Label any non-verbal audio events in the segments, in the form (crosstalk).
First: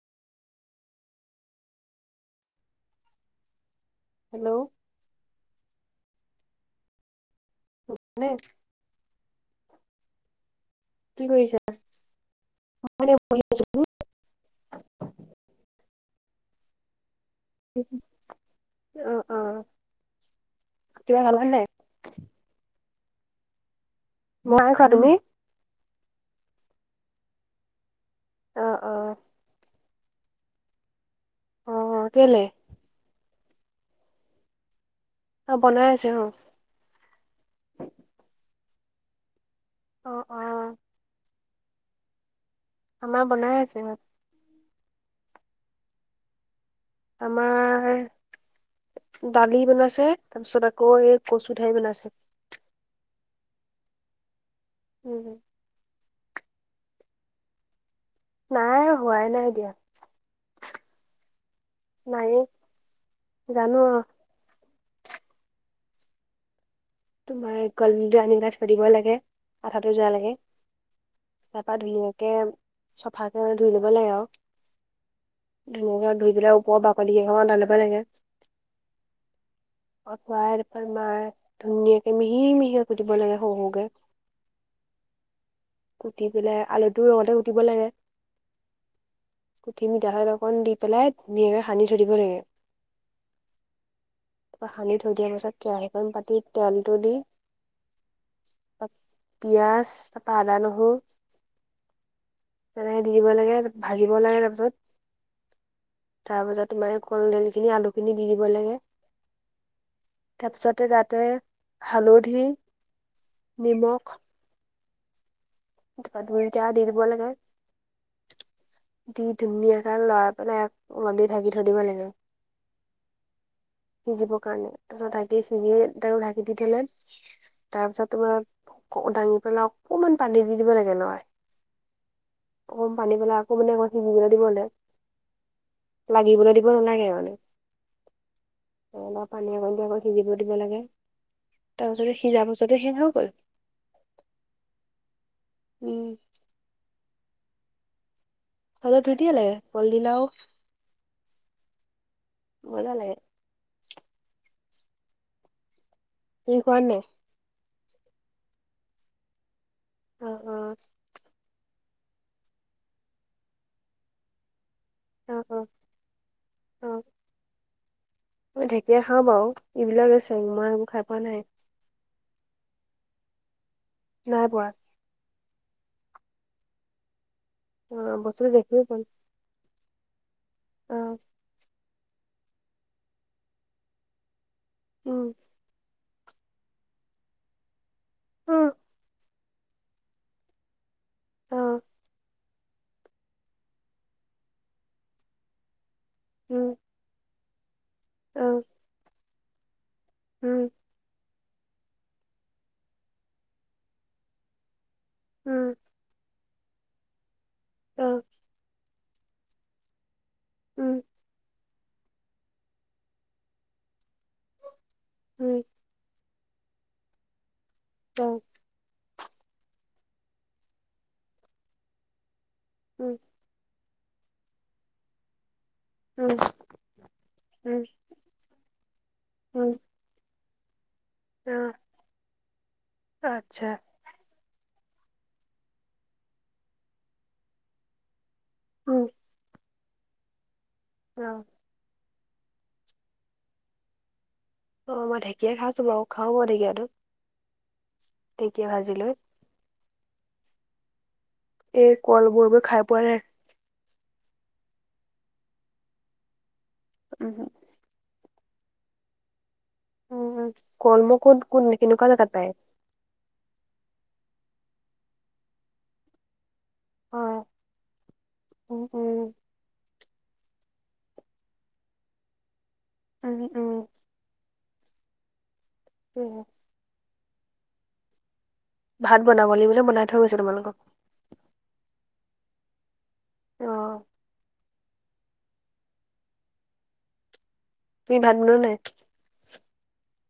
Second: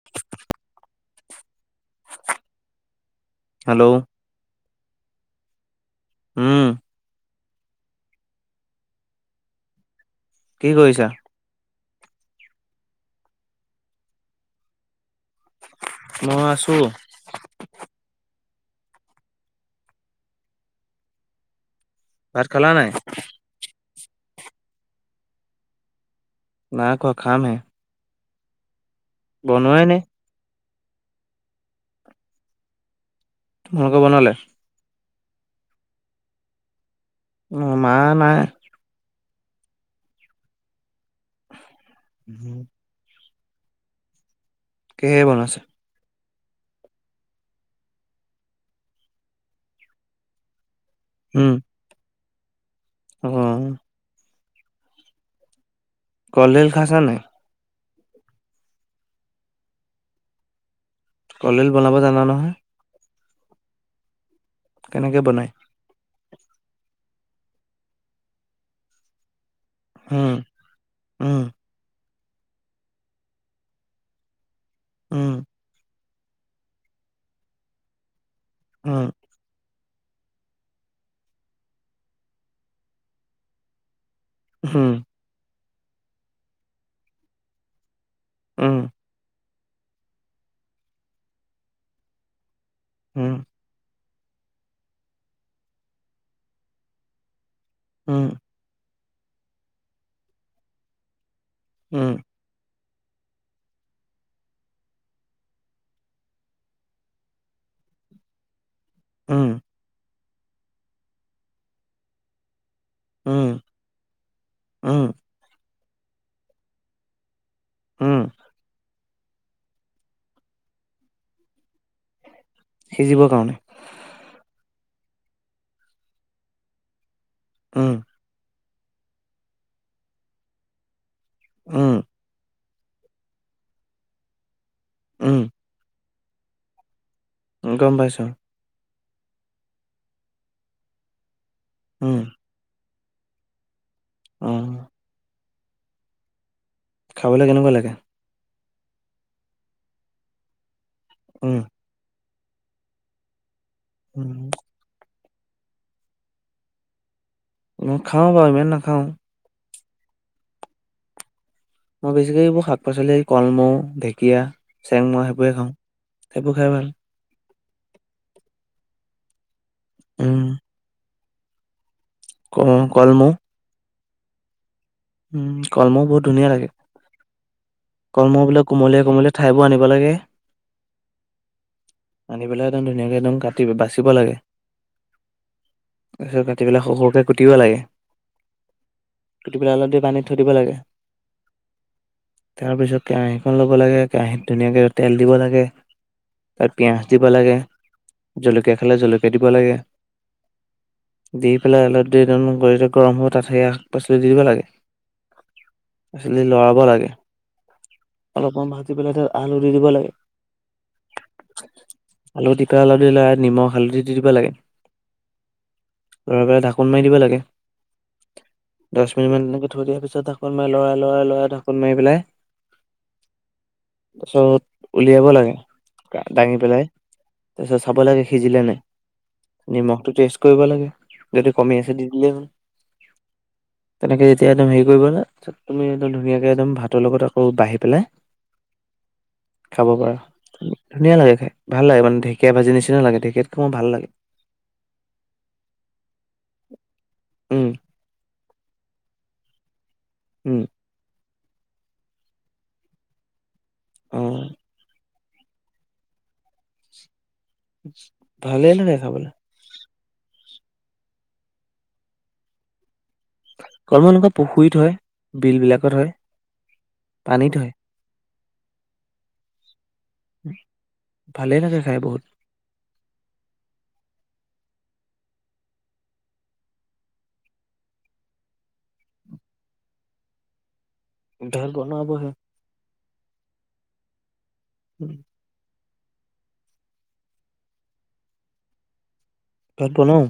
(unintelligible) Hello, hello, উম, নে, কি কৰিছা। কি কৰিছা (unintelligible) মই আছোঁ। অ অ কিবা খালা নাই। ভাত খালা নাই। নাই খোৱা তুমি। নাই খোৱা খাম হে। অ অ, বনোৱাই নাই। অ কেলে। তোমালোক বনালে। অ বনাই আছে অ। অ‌ মা নাই। অ অ, উম, আমাৰ বনাই আছে, ভাত। কিহে, বনাইছে? আমাৰ দালি বনাইছে, তাৰপিছত আকৌ, এই উম কচু ঠাই, বনাইছে। অ, হম, হম, কলডিল খাইছানে নাই? নাই হোৱাই, নাই দিয়া। কলডিল বনাব জানা নাইয়ে নহয়। জানো। কেনেকৈ, বনায়? তোমাৰ কলডিলটো আনি পেলাই থৈ দিব লাগে, আঠাতে যোৱাব উম ল'কে, উম তাৰ তা, ধুনীয়াকে চফা কৰি ধুই লব লাগে আৰু। উম, ধুনীয়াকা ধুই পেলাই, ওপৰৰ বাকলি কেইখন উলবা লাগে। উম, (unintelligible) ধুনীয়াকে মিহি-মিহি কুটিব লাগে সৰু-সৰুকে। হম, কুটি পেলাই, আলুটো লগতে কুটিব লাগে। উম, কুটি মিঠাতেল অকণ দি পেলাই, ধুনীয়াকৈ সানি থৈ দিব লাগে। উম, তাৰপৰা সানি থৈ দিয়াৰ পাছত, কেৰাহীটো পাতি তেলটো দি। উম, পিয়াজ তাৰপৰা আদা-নহৰু। উম, তেনেকে দি দিব লাগে, ভাজিব লাগে তাৰপিছত। তাৰ পাছত তোমাৰ কলদল খিনি, আলুখিনি দি দিব লাগে। উম, তাৰপিছতে তাতে, হালধি, উম নিমখ। উম, তাৰপৰা দুইটা, দি দিব লাগে। উম, দি, ধুনীয়াক লৰাই পেলাই ঢাকি থৈ দিব লাগে। সিজিবৰ কাৰণে? সিজিবৰ কাৰণে, তাৰপিছত ঢাকি সিজি ত, ঢাকি দি থলে উম তাৰপিছত তোমাৰ দাঙি পেলাই অকমান পানী, দি দিব লাগে লৰাই। উম, অকণ পানী পেলাই, আকৌ কিবা দিব লাগে। উম, লাগিবলৈ দিব নালাগে, মানে। গম, পাইছোঁ। পানী অকণ দি সিজিব দিব লাগে, তাৰ পিছতে উম সিজা পিছতে সেই হৈ গ'ল উম উম খাবলৈ কেনেকুৱা লাগে? খাবলৈ ধুনীয়া লাগে কলডিল আৰু উম মজা লাগে। (inaudible) তুমি খুৱা নে নাই? মই খাওঁ বাৰু, ইমান নাখাওঁ। অ' অ'। মই বেছিকৈ এইবোৰ শাক পাচলি কলমৌ, ঢেকীয়া, চেংমৰা অ অ সেইবোৰে অ অ খাওঁ। এইবোৰ খাই অ ভাল মই ঢেকীয়া খাওঁ বাৰু এইবিলাক যে উম চেংমৰা এইবোৰ খাই পোৱা নাই। ক কলমৌ? নাই পোৱা উম কলমৌ বহুত ধুনীয়া লাগে। অ কলমৌ বস্তুটো বিলাক দেখিও পোৱা কোমলীয়া নাই কোমলীয়া ঠাৰিবোৰ আনিব লাগে। অ আনি পেলাই একদম ধুনীয়াকৈ একদম কাটি বাচিব লাগে। উম। তাৰপিছত কাটি পেলাই সৰু সৰুকৈ কুটিব লাগে। অ কুটি পেলাই অলপ দেৰি পানীত থৈ দিব লাগে। অঁ। তাৰপিছত কেৰাহীখন ল'ব লাগে কেৰাহীত ধুনীয়াকৈ তেল দিব লাগে তাত উম পিঁয়াজ দিব লাগে, অ জলকীয়া খালে জলকীয়া দিব লাগে। উম। দি পেলাই অলপ দেৰি গৰম হ'ব তাত সেই শাক পাচলি দি দিব লাগে। উম। খালি লৰাব লাগে। অঁ। অলপমান ভাজি পেলাই তাত আলু দি দিব লাগে। উম। আলু দি পেলাই তাত নিমখ হালধি দি দিব লাগে। লৰাই পেলাই ঢাকোন মাৰি দিব লাগে। অ। দহ মিনিটমান এনেকৈ থৈ দিয়াৰ পিছত ঢাকোন মাৰি লৰাই লৰা লৰাই ঢাকো মাৰি পেলাই উম। তাৰপিছত উলিয়াব লাগে। দাঙি পেলাই তাৰপিছত চাব লাগে সিজিলে নাই নিমখ টো টেষ্ট কৰিব লাগে যদি কমি আছে দি দিলে হল। আচ্ছা তেনেকে যেতিয়া একদম হেৰি কৰিব তুমি একদম ধুনীয়াকে একদম ভাতৰ লগত আকৌ বাঢ়ি পেলাই উম খাব পাৰা ধুনীয়া অ লাগে খাই। ভাল লাগো মানে ঢেকীয়া ভাজি নিচিনা লাগে ঢেকিয়াতকো মোৰ ভাল লাগে। অ মই ঢেকীয়া খাইছো বাৰু খাওঁ মই ঢেকীয়াটো। উম। ঢেঁকীয়া ভাজিলৈ উম। এই কলমৌবোৰ খাই পোৱা নাই। উম। উহুঁ। ভালে নহয় খাবলৈ। উম। কলমৌ কত কোন কেনেকুৱা জেগাত পায়? কলমৌ এনুকা পুখুৰীত হয়। বিলবিলাকত হয়। পানীত হয়। অ'হ। অ' ভালেই লাগে খাই বহুত। (unintelligible) অ' (unintelligible) ভাত বনাব লাগিব নে? বনাই থৈ গৈছে তোমালোকৰ? ধৰ বনাবহে। অহ। উম। তুমি ভাত বনোৱা নাই? ভাত বনাওঁ।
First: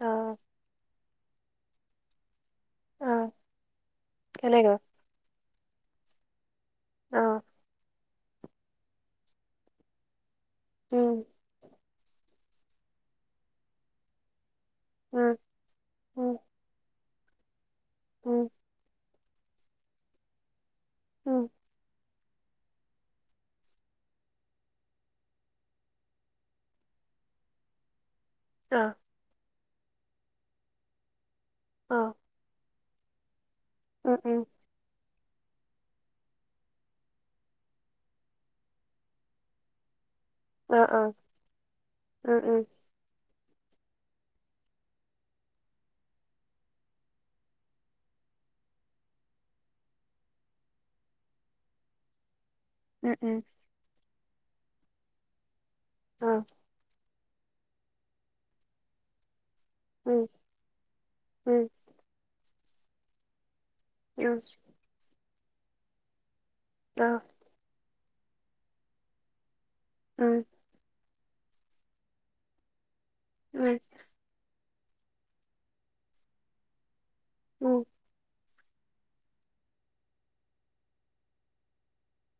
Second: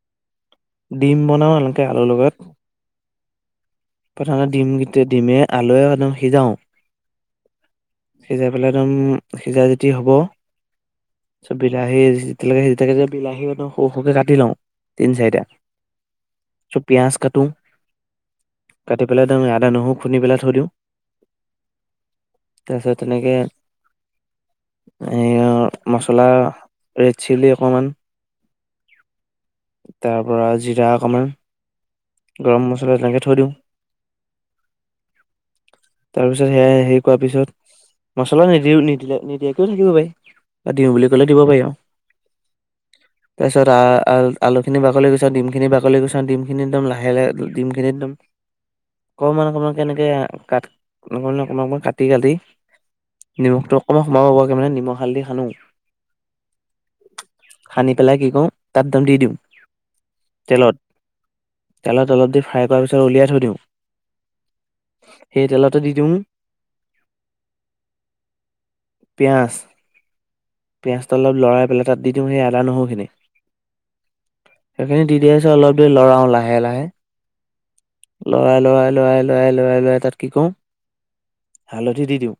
অহ। ডিম বনাওঁ এনেকে আলুৰ লগত। অহ। প্ৰথমতে ডিমগেইটা ডিমে আলুৱে একদম সিজাওঁ অহ। সিজাই পেলাই একদম সিজাই যদি হ'ব উম। চ' বিলাহী যেতিয়ালৈকে সিজি থাকে যে, বিলাহী একদম সৰু-সৰুকে কাটি লওঁ তিন- উম চাৰিটা। উম চ' পিয়াজ কাটোং। উম কাটি পেলাই আদা- নহৰু খুন্দি পেলাই থৈ দিওঁ। উম। তাৰ পিছত তেনেকে এইয়া মছলা, ৰেডচিলি অকমান অহ। তাৰ পৰা জিৰা অকমান অহ। গৰম মছলা তেনেকে থৈ দিওঁ। উ উম। (inaudible) তাৰ পিছত সেয়া হেৰি কৰাৰ পিছত, মছলা নিদিও নিদিলে নিদিয়াকেও থাকিব পাৰি। বা অ দিওঁ অ বুলি কলে দিব পাৰি আৰু। উম উম তাৰ পিছত আহ আলুখিনি বাকলি গুচাওঁ। দিমখিনি বাকলি গুচাওঁ। দিমখিনি একদম লা লাহে লে দিমখিনি একদম অকমান অকমানকে এনেকে কাট অকণমান অকমান কাটি -কাটি উম উম নিমখটো অকমান সোমাব পৰাকে মানে নিমখ হালধি সানো অহ। সানি পেলাই কি কৰো তাত দম দি দিওঁ ওম তেলত ওম তেলত অলপ দেৰি ফ্ৰাই কৰাৰ পিছত উলিয়াই থৈ দিওঁ উম সেই তেলতে দি দিওঁ অ পিঁয়াজ উম পিঁয়াজটো অলপ লৰাই পেলাই তাত দিওঁ সেই আদা নহৰুখিনি উম সেইখিনি দি দিয়াৰ পিছত অলপ দেৰি লৰাওঁ লাহে লাহে উম লৰাই লৰাই লৰাই লৰাই লৰাই লৰাই তাত কি কৰো হালধি দি দিওঁ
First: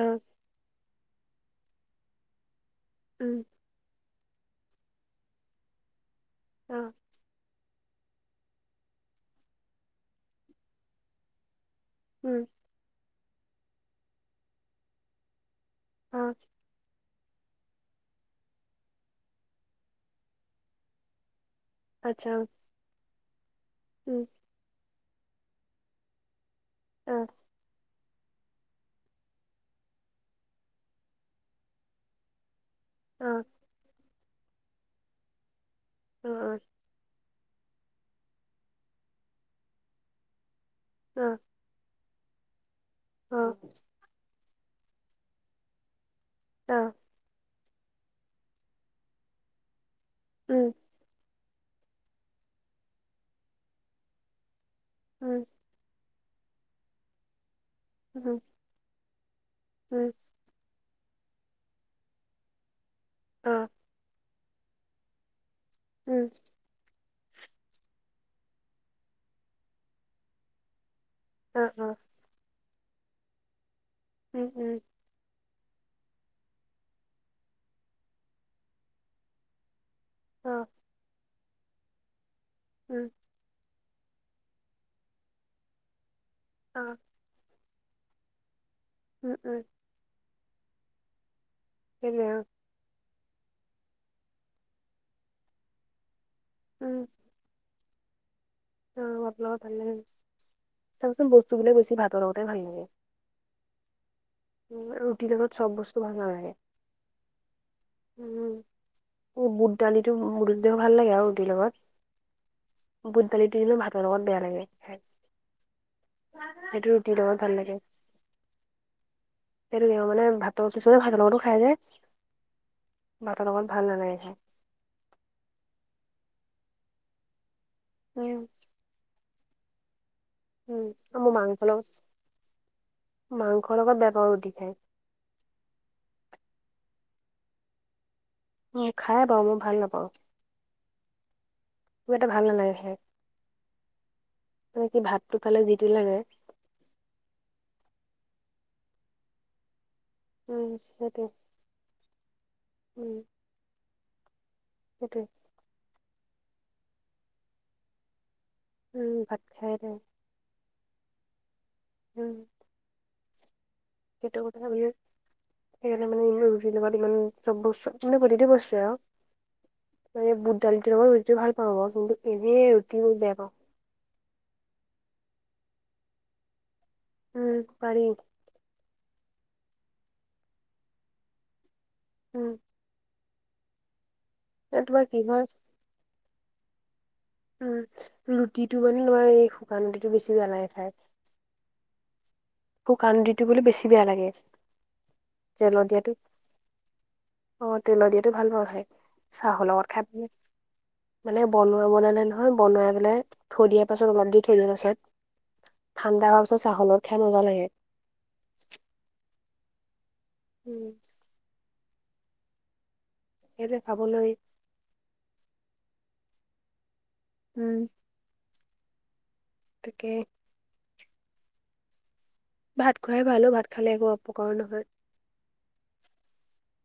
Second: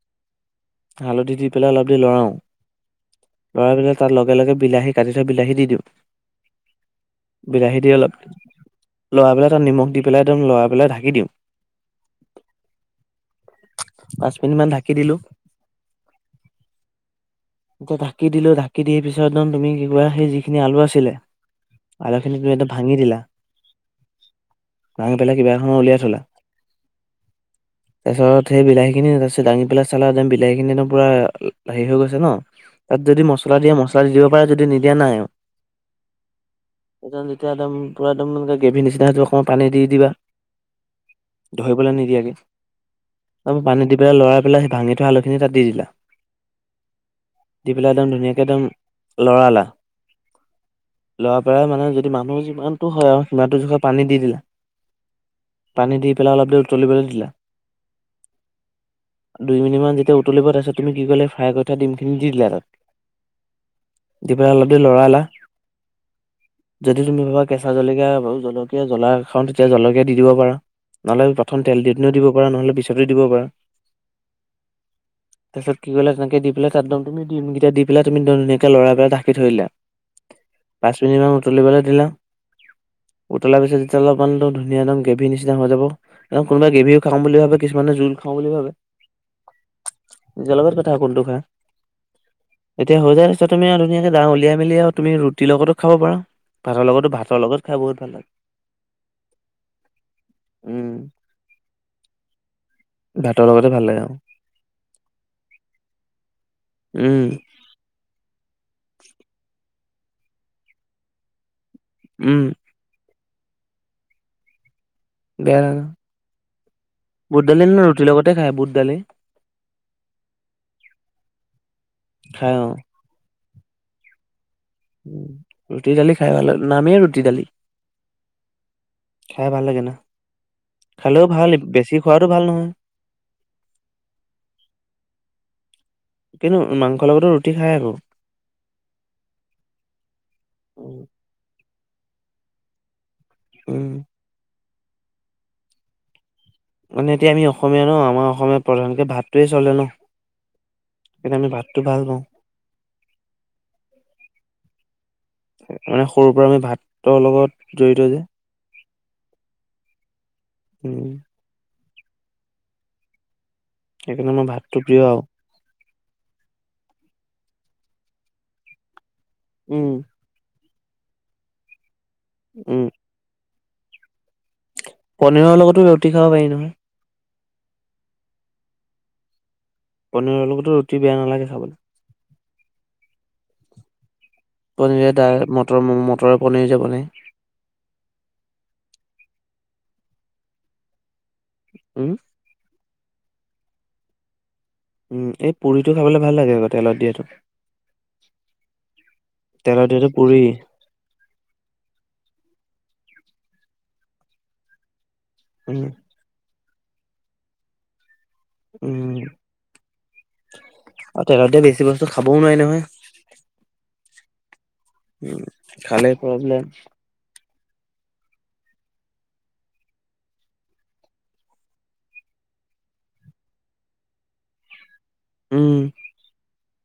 অ হালধি দি পেলাই অলপ দেৰি লৰাওঁ উম লৰাই পেলাই তাৰ লগে লগ বিলাহী কাটি থোৱা বিলাহী দি দিওঁ অ বিলাহী দি অলপ লৰাই পেলাই তাত নিমখ দি পেলাই একদম লৰাই পেলাই ঢাকি দিওঁ উম পাঁচ মিনিট মান ঢাকি দিলো অ এতিয়া ঢাকি দিলো ঢাকি দি পিছত তুমি কিবা সেই যিখিনি আলু আছিলে আলু খিনি তুমি একদম ভাঙি দিলা ওম ভাঙি পেলাই কিবা এখনত উলিয়াই থলা অ (unintelligible) তাৰ পিছত সেই বিলাহী খিনি তাৰপিছত দাঙি পেলাই চালা একদম বিলাহী খিনি একদম পুৰা হেৰি হৈ গৈছে ন তাত যদি মছলা দিয়ে মছলা দি দিব পাৰে যদি নিদিয়া নাই আৰু অ অ সেই যেতিয়া একদম পূৰা একদম এনেকৈ গ্ৰেভীৰ নিচিনা হয়েইটো অকণমান পানী দি দিবা অ ধৰিবলৈ নিদিয়াকে তাৰপা পানী দি পেলাই লৰাই পেলাই সেই ভাঙি থোৱা আলুখিনি তাত দি দিলা অ দি পেলাই একদম ধুনীয়াকে একদম লৰালা উম লৰা পৰাই মানে যদি মানুহ যিমানটো হয় আৰু সিমানটো জোখত পানী দি দিলা হয় পানী দি পেলাই অলপ দেৰি উতলিবলৈ দিলা হয় দুই মিনিটমান যেতিয়া উতলিব তাৰপিছত তুমি কি কলে ফ্ৰাই কৰি থা ডিমখিনি দি দিলা তাত অ দি পেলাই অলপ দেৰি লৰালা উম' যদি তুমি ভাবা কেঁচা জলকীয়া জলকীয়া জ্বলা খাওঁ তেতিয়া জলকীয়া দি দিব পাৰা। নহ'লে প্ৰথম তেল দিওতেনো দিব পাৰা নহ'লে পিছতো দিব পাৰা। ওম ওম'। তাপিছত কি কৰিলা তেনেকে দি পেলাই তাতদম তুমি দিম গিটা দি পেলাই তুমি ধুনীয়াকে লৰাই পেলায় ধাকি থৈ দিলা। (inaudible) অঁ' পাঁচ মিনিটমান উতলিবলে দিলা- উম' উতলা পিছত যেতিয়া অলপমান ধুনীয়া একদম গ্ৰেভী নিচিনা হৈ যাব, কোনোবা গ্ৰেভিও খাম বুলি ভাবে- কিছুমানে জোল খাওঁ বুলি ভাবে। উম উম' নিজ লগত কথা কোনটো খায়। কেনে অঁ'। এতিয়া হৈ যাই তাপিছত তুমি আৰু ধুনীয়াকে উলিয়াই মেলি আৰু তুমি ৰুটিৰ লগতো খাব পাৰা, ভাতৰ লগতো ভাত- তৰ লগত খাই বহুত ভাল লাগে। অঁ ভাত লগত ভাল লাগে, উম চাওকচোন বস্তুবিলাক বেছি ভাতৰ লগতে ভাল লাগে। ভাতৰ লগতে ভালে অঁ'। উম ৰুটিৰ লগত চব বস্তু ভাল নালাগে। উম' উম অ বুট দালিটো ৰুটি দে ভাল লাগে আৰু ৰুটিৰ লগত। উম' বুট দালিটো কিন্তু ভাতৰ লগত বেয়া লাগে খায়। বেয়া না। লগত বুট ভাল দালি লাগে নো ৰুটিৰ লগতে খাই বুট দালি। সেইটো মানে ভাতৰ পিছতে ভাত লগ লগতো খাই যে। খায় অঁ। ভাতৰ লগত ভাল নালাগে খাই। ৰুটি দালি খাই ভাল লাগে নামেই ৰুটি দালি। উম' খাই ভাল লাগে ন' উম খালেও মোৰ ভাল মাংস বেছি লগত খোৱাটো ভাল নহয়। মাংসৰ লগত বেয়া পাওঁ ৰুটি খায়। কিন্তু, মাংসৰ লগতো ৰুটি খাই আকৌ। উম খাই বাৰু মই ভাল নাপাওঁ। উম' কিবা এটা ভাল নালাগে খাই। উম' মানে কি ভাতটো পালে যি টি লাগে। মানে এতিয়া আমি অসমীয়া ন আমাৰ অসমীয়া প্ৰধানকে ভাতটোৱে চলে ন। উম সেইটোৱে কিন্তু, আমি ভাতটো ভাল পাওঁ। উম' সেটোৱেই। মানে সৰুৰ পৰা আমি ভাতৰ লগত জড়িত যে। উম' ভাত খাই এটাই- উম' উম'। সেইকাৰণে সেটো আমাৰ কথা ভাতটো আমিও প্ৰিয় আৰু সেইকাণে মানে (unintelligible) চব বচ, মানে প্ৰতিটো বস্তুৱে আও উ। নে বুট দালিটো লগত ৰুটি ভাল পাওঁ ম কিন্তু এনেই উম ৰুটি মই বেয়া পাওঁ। পনীৰৰ লগতো ৰুটি খাব পাৰি নহয়। উ পাৰি। পনীৰৰ লগতো ৰুটি বেয়া নালাগে খাবলৈ। উ। এ তোমাৰ পনীয়ে কি হয় দাল, মটৰ-মটৰ পনীৰ যে বনায়। উ ৰুটিটো মান নোৱাৰি, এই শুকান ৰুটিটো বেছি বেয়া লাগে খাই। উ উ। শুকান ৰুটিটো বোলে বেছি বেয়া লাগে। উম এই তেলত পুৰিটো দিয়াটো, খাবলৈ ভাল লাগে আকৌ তেলত দিয়াটো অ' তেল দিয়াটো ভাল পাওঁ খাই। চাহ তেলত লগত খাই দিয়াটো (unintelligible) পুৰি মানে বনোৱা বনালে নহয়, বনাই পেলাই থৈ দিয়া পাছত অলপ দি থৈ যায় পাছত। উ। ঠাণ্ডা হোৱা পিছত চাহ লগত খাই মজা লাগে। উ। উ। তেলত দিয়া বেছি বস্তু খাবও নোৱাই নহয়। কেলে খাব নোৱাই? উ খালে প্ৰব্লেম। উ। তাকে। ভাত খোৱাই ভাল অ', ভাত খালে একো অপকাৰো নহয়। উ।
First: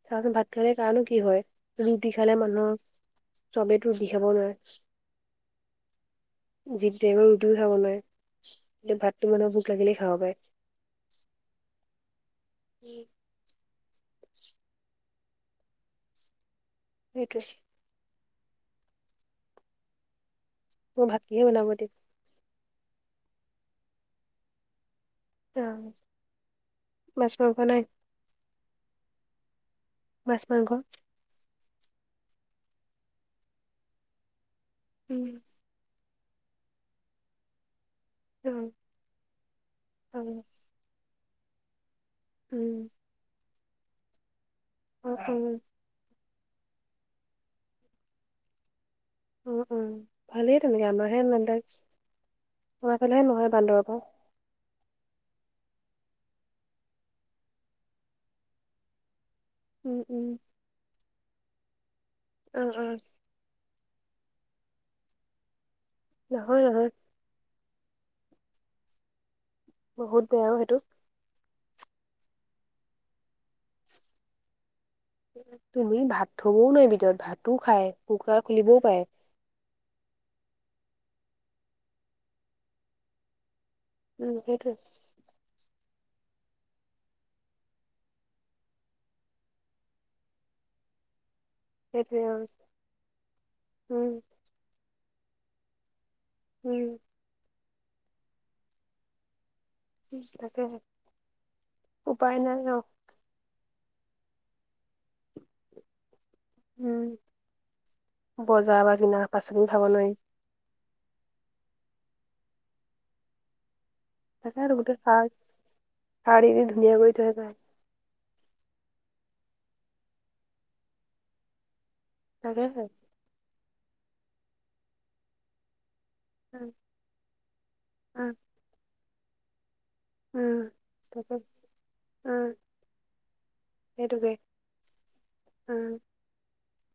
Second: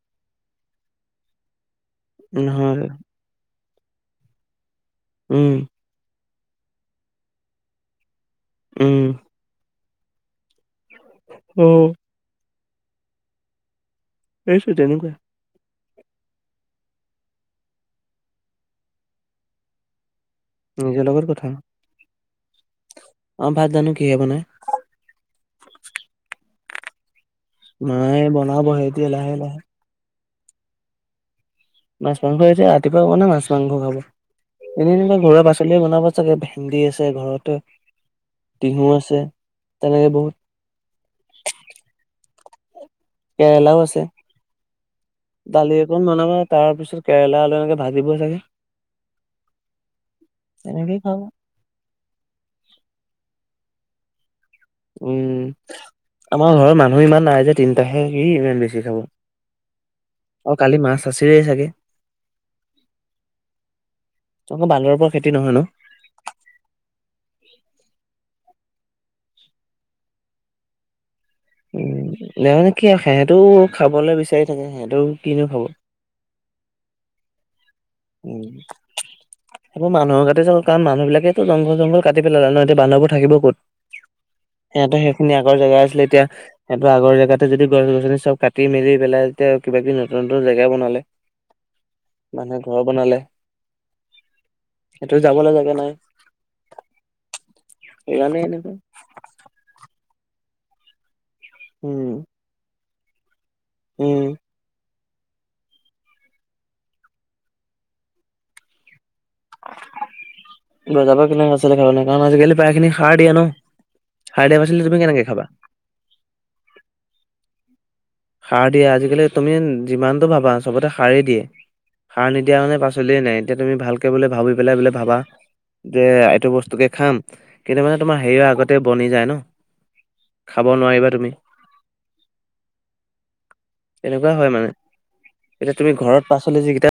চাওঁচোন ভাত খালে কাণো কি হয়? ৰুটি খালে মানুহ, নহয় চবেটো ৰুটি খাব নোৱাৰে। উ। জিটটুৱে আৰু ৰুটিও খাব নাই কিন্তু উম ভাতটো মানে ভোক লাগিলে খাব পাই। উ। (inaudible) এইছো তেনেকুৱাই। এটোচ। ম নিজৰ ভাত লগত কিয়ে বনাব দি। অ' ভাত জানো কিয়ে বনাই। অ', মাছ মাংস নাই? নাই বনাবই এতিয়া লাই লাই। মাছ, মাংস। মাছ মাংস, এতিয়া ৰাতিপুৱা কোনে মাছ মাংস উম, খাব (unintelligible) লি বনাব চাগে ভেন্দি আছে ঘৰত, অ' তিহু আছে তেনেকে বহুত অ' উ। কেৱেলাও আছে, অ' অ' দালি (unintelligible) বনাব, তাৰপিছত কেৰেলা আলু এনেকে ভাজিব চাগে। উ, উ ভালেই তেনেকে তেনেকেই খাব আমাৰহে (unintelligible) আমা ফালেহে নহয় বান্দৰ পা। উ আমাৰ ঘৰৰ মানুহ ইমান নাই যে, তিনটাহে কি ইমান বেছি খাব। উম, উম। আৰু কালি মাছ আছেই চাগে। উম, উম। তোমালোকৰ বান্দৰৰ পৰা খেতি নহয় ন! নহয়, নহয়। বহুত বেয়া অ সেইটো। (unintelligible) কি আৰু, সিহঁতেও খাবলৈ বিচাৰি থাকে, সিহঁতেও কিনো খাব তুমি ভাত থবও নোৱাৰি ভিতৰত, ভাতো খাই। (inaudible) মানুহৰ গাতে (unintelligible) কাৰণ মানুহবিলাকেতো জংঘল- জংঘল কাটি পেলালে ন, এতিয়া বান্দৰবোৰ থাকিব ক'ত? উম, সেইটোৱে সিহঁতৰ সেইখিনি আগৰ জেগা আছিলে, এতিয়া সিহঁতৰ আগৰ জগাতে যদি গছ-গছনি চব কাটি মেলি পেলাই, তেতিয়া কিবা-কিবি নতুন-নতুন জেগা বনালে (inaudible) সেইটোৱে, অ। মানুহে ঘৰ বনালে। উম, সিহঁতৰ যাবলৈ জেগা নাই। উম। সেইকাৰণে, এনেকুৱা। তাকে, উম উপায় নাই ন। উম। হম, বজাৰ পৰা কিনা শাক-পাচলিও খাব নোৱাৰি। বজাৰ পা কিনা পাচলি খাব নোৱাৰি। কাৰণ আজিকালি প্ৰায় খিনি সাৰ দিয়া ন, সাৰ দিয়া তাকেটো পাচলি গোটেই তুমি সাৰ কেনেকে খাবা। সাৰ দি দি ধুনীয়া কৰি থৈ যায়। সাৰ দিয়ে, আজিকালি তুমি যিমানতটো ভাবা চবতে সাৰেই দিয়ে। সাৰ নিদিয়া মানে তাকেহে পাচলিয়ে নাই, এতিয়া তুমি ভালকে বোলে ভাবি পেলাই বোলে ভাবা, যে সেইটো উম, বস্তুকে খাম, কিন্তু মানে তোমাৰ উম। হেৰি আগতে বনি যায় ন! উম, খাব নোৱাৰিবা তুমি (unintelligible) উম। সেইটোকে তেনেকুৱা হয় মানে, এতিয়া উম। তুমি ঘৰত পাচলি যিকেইটা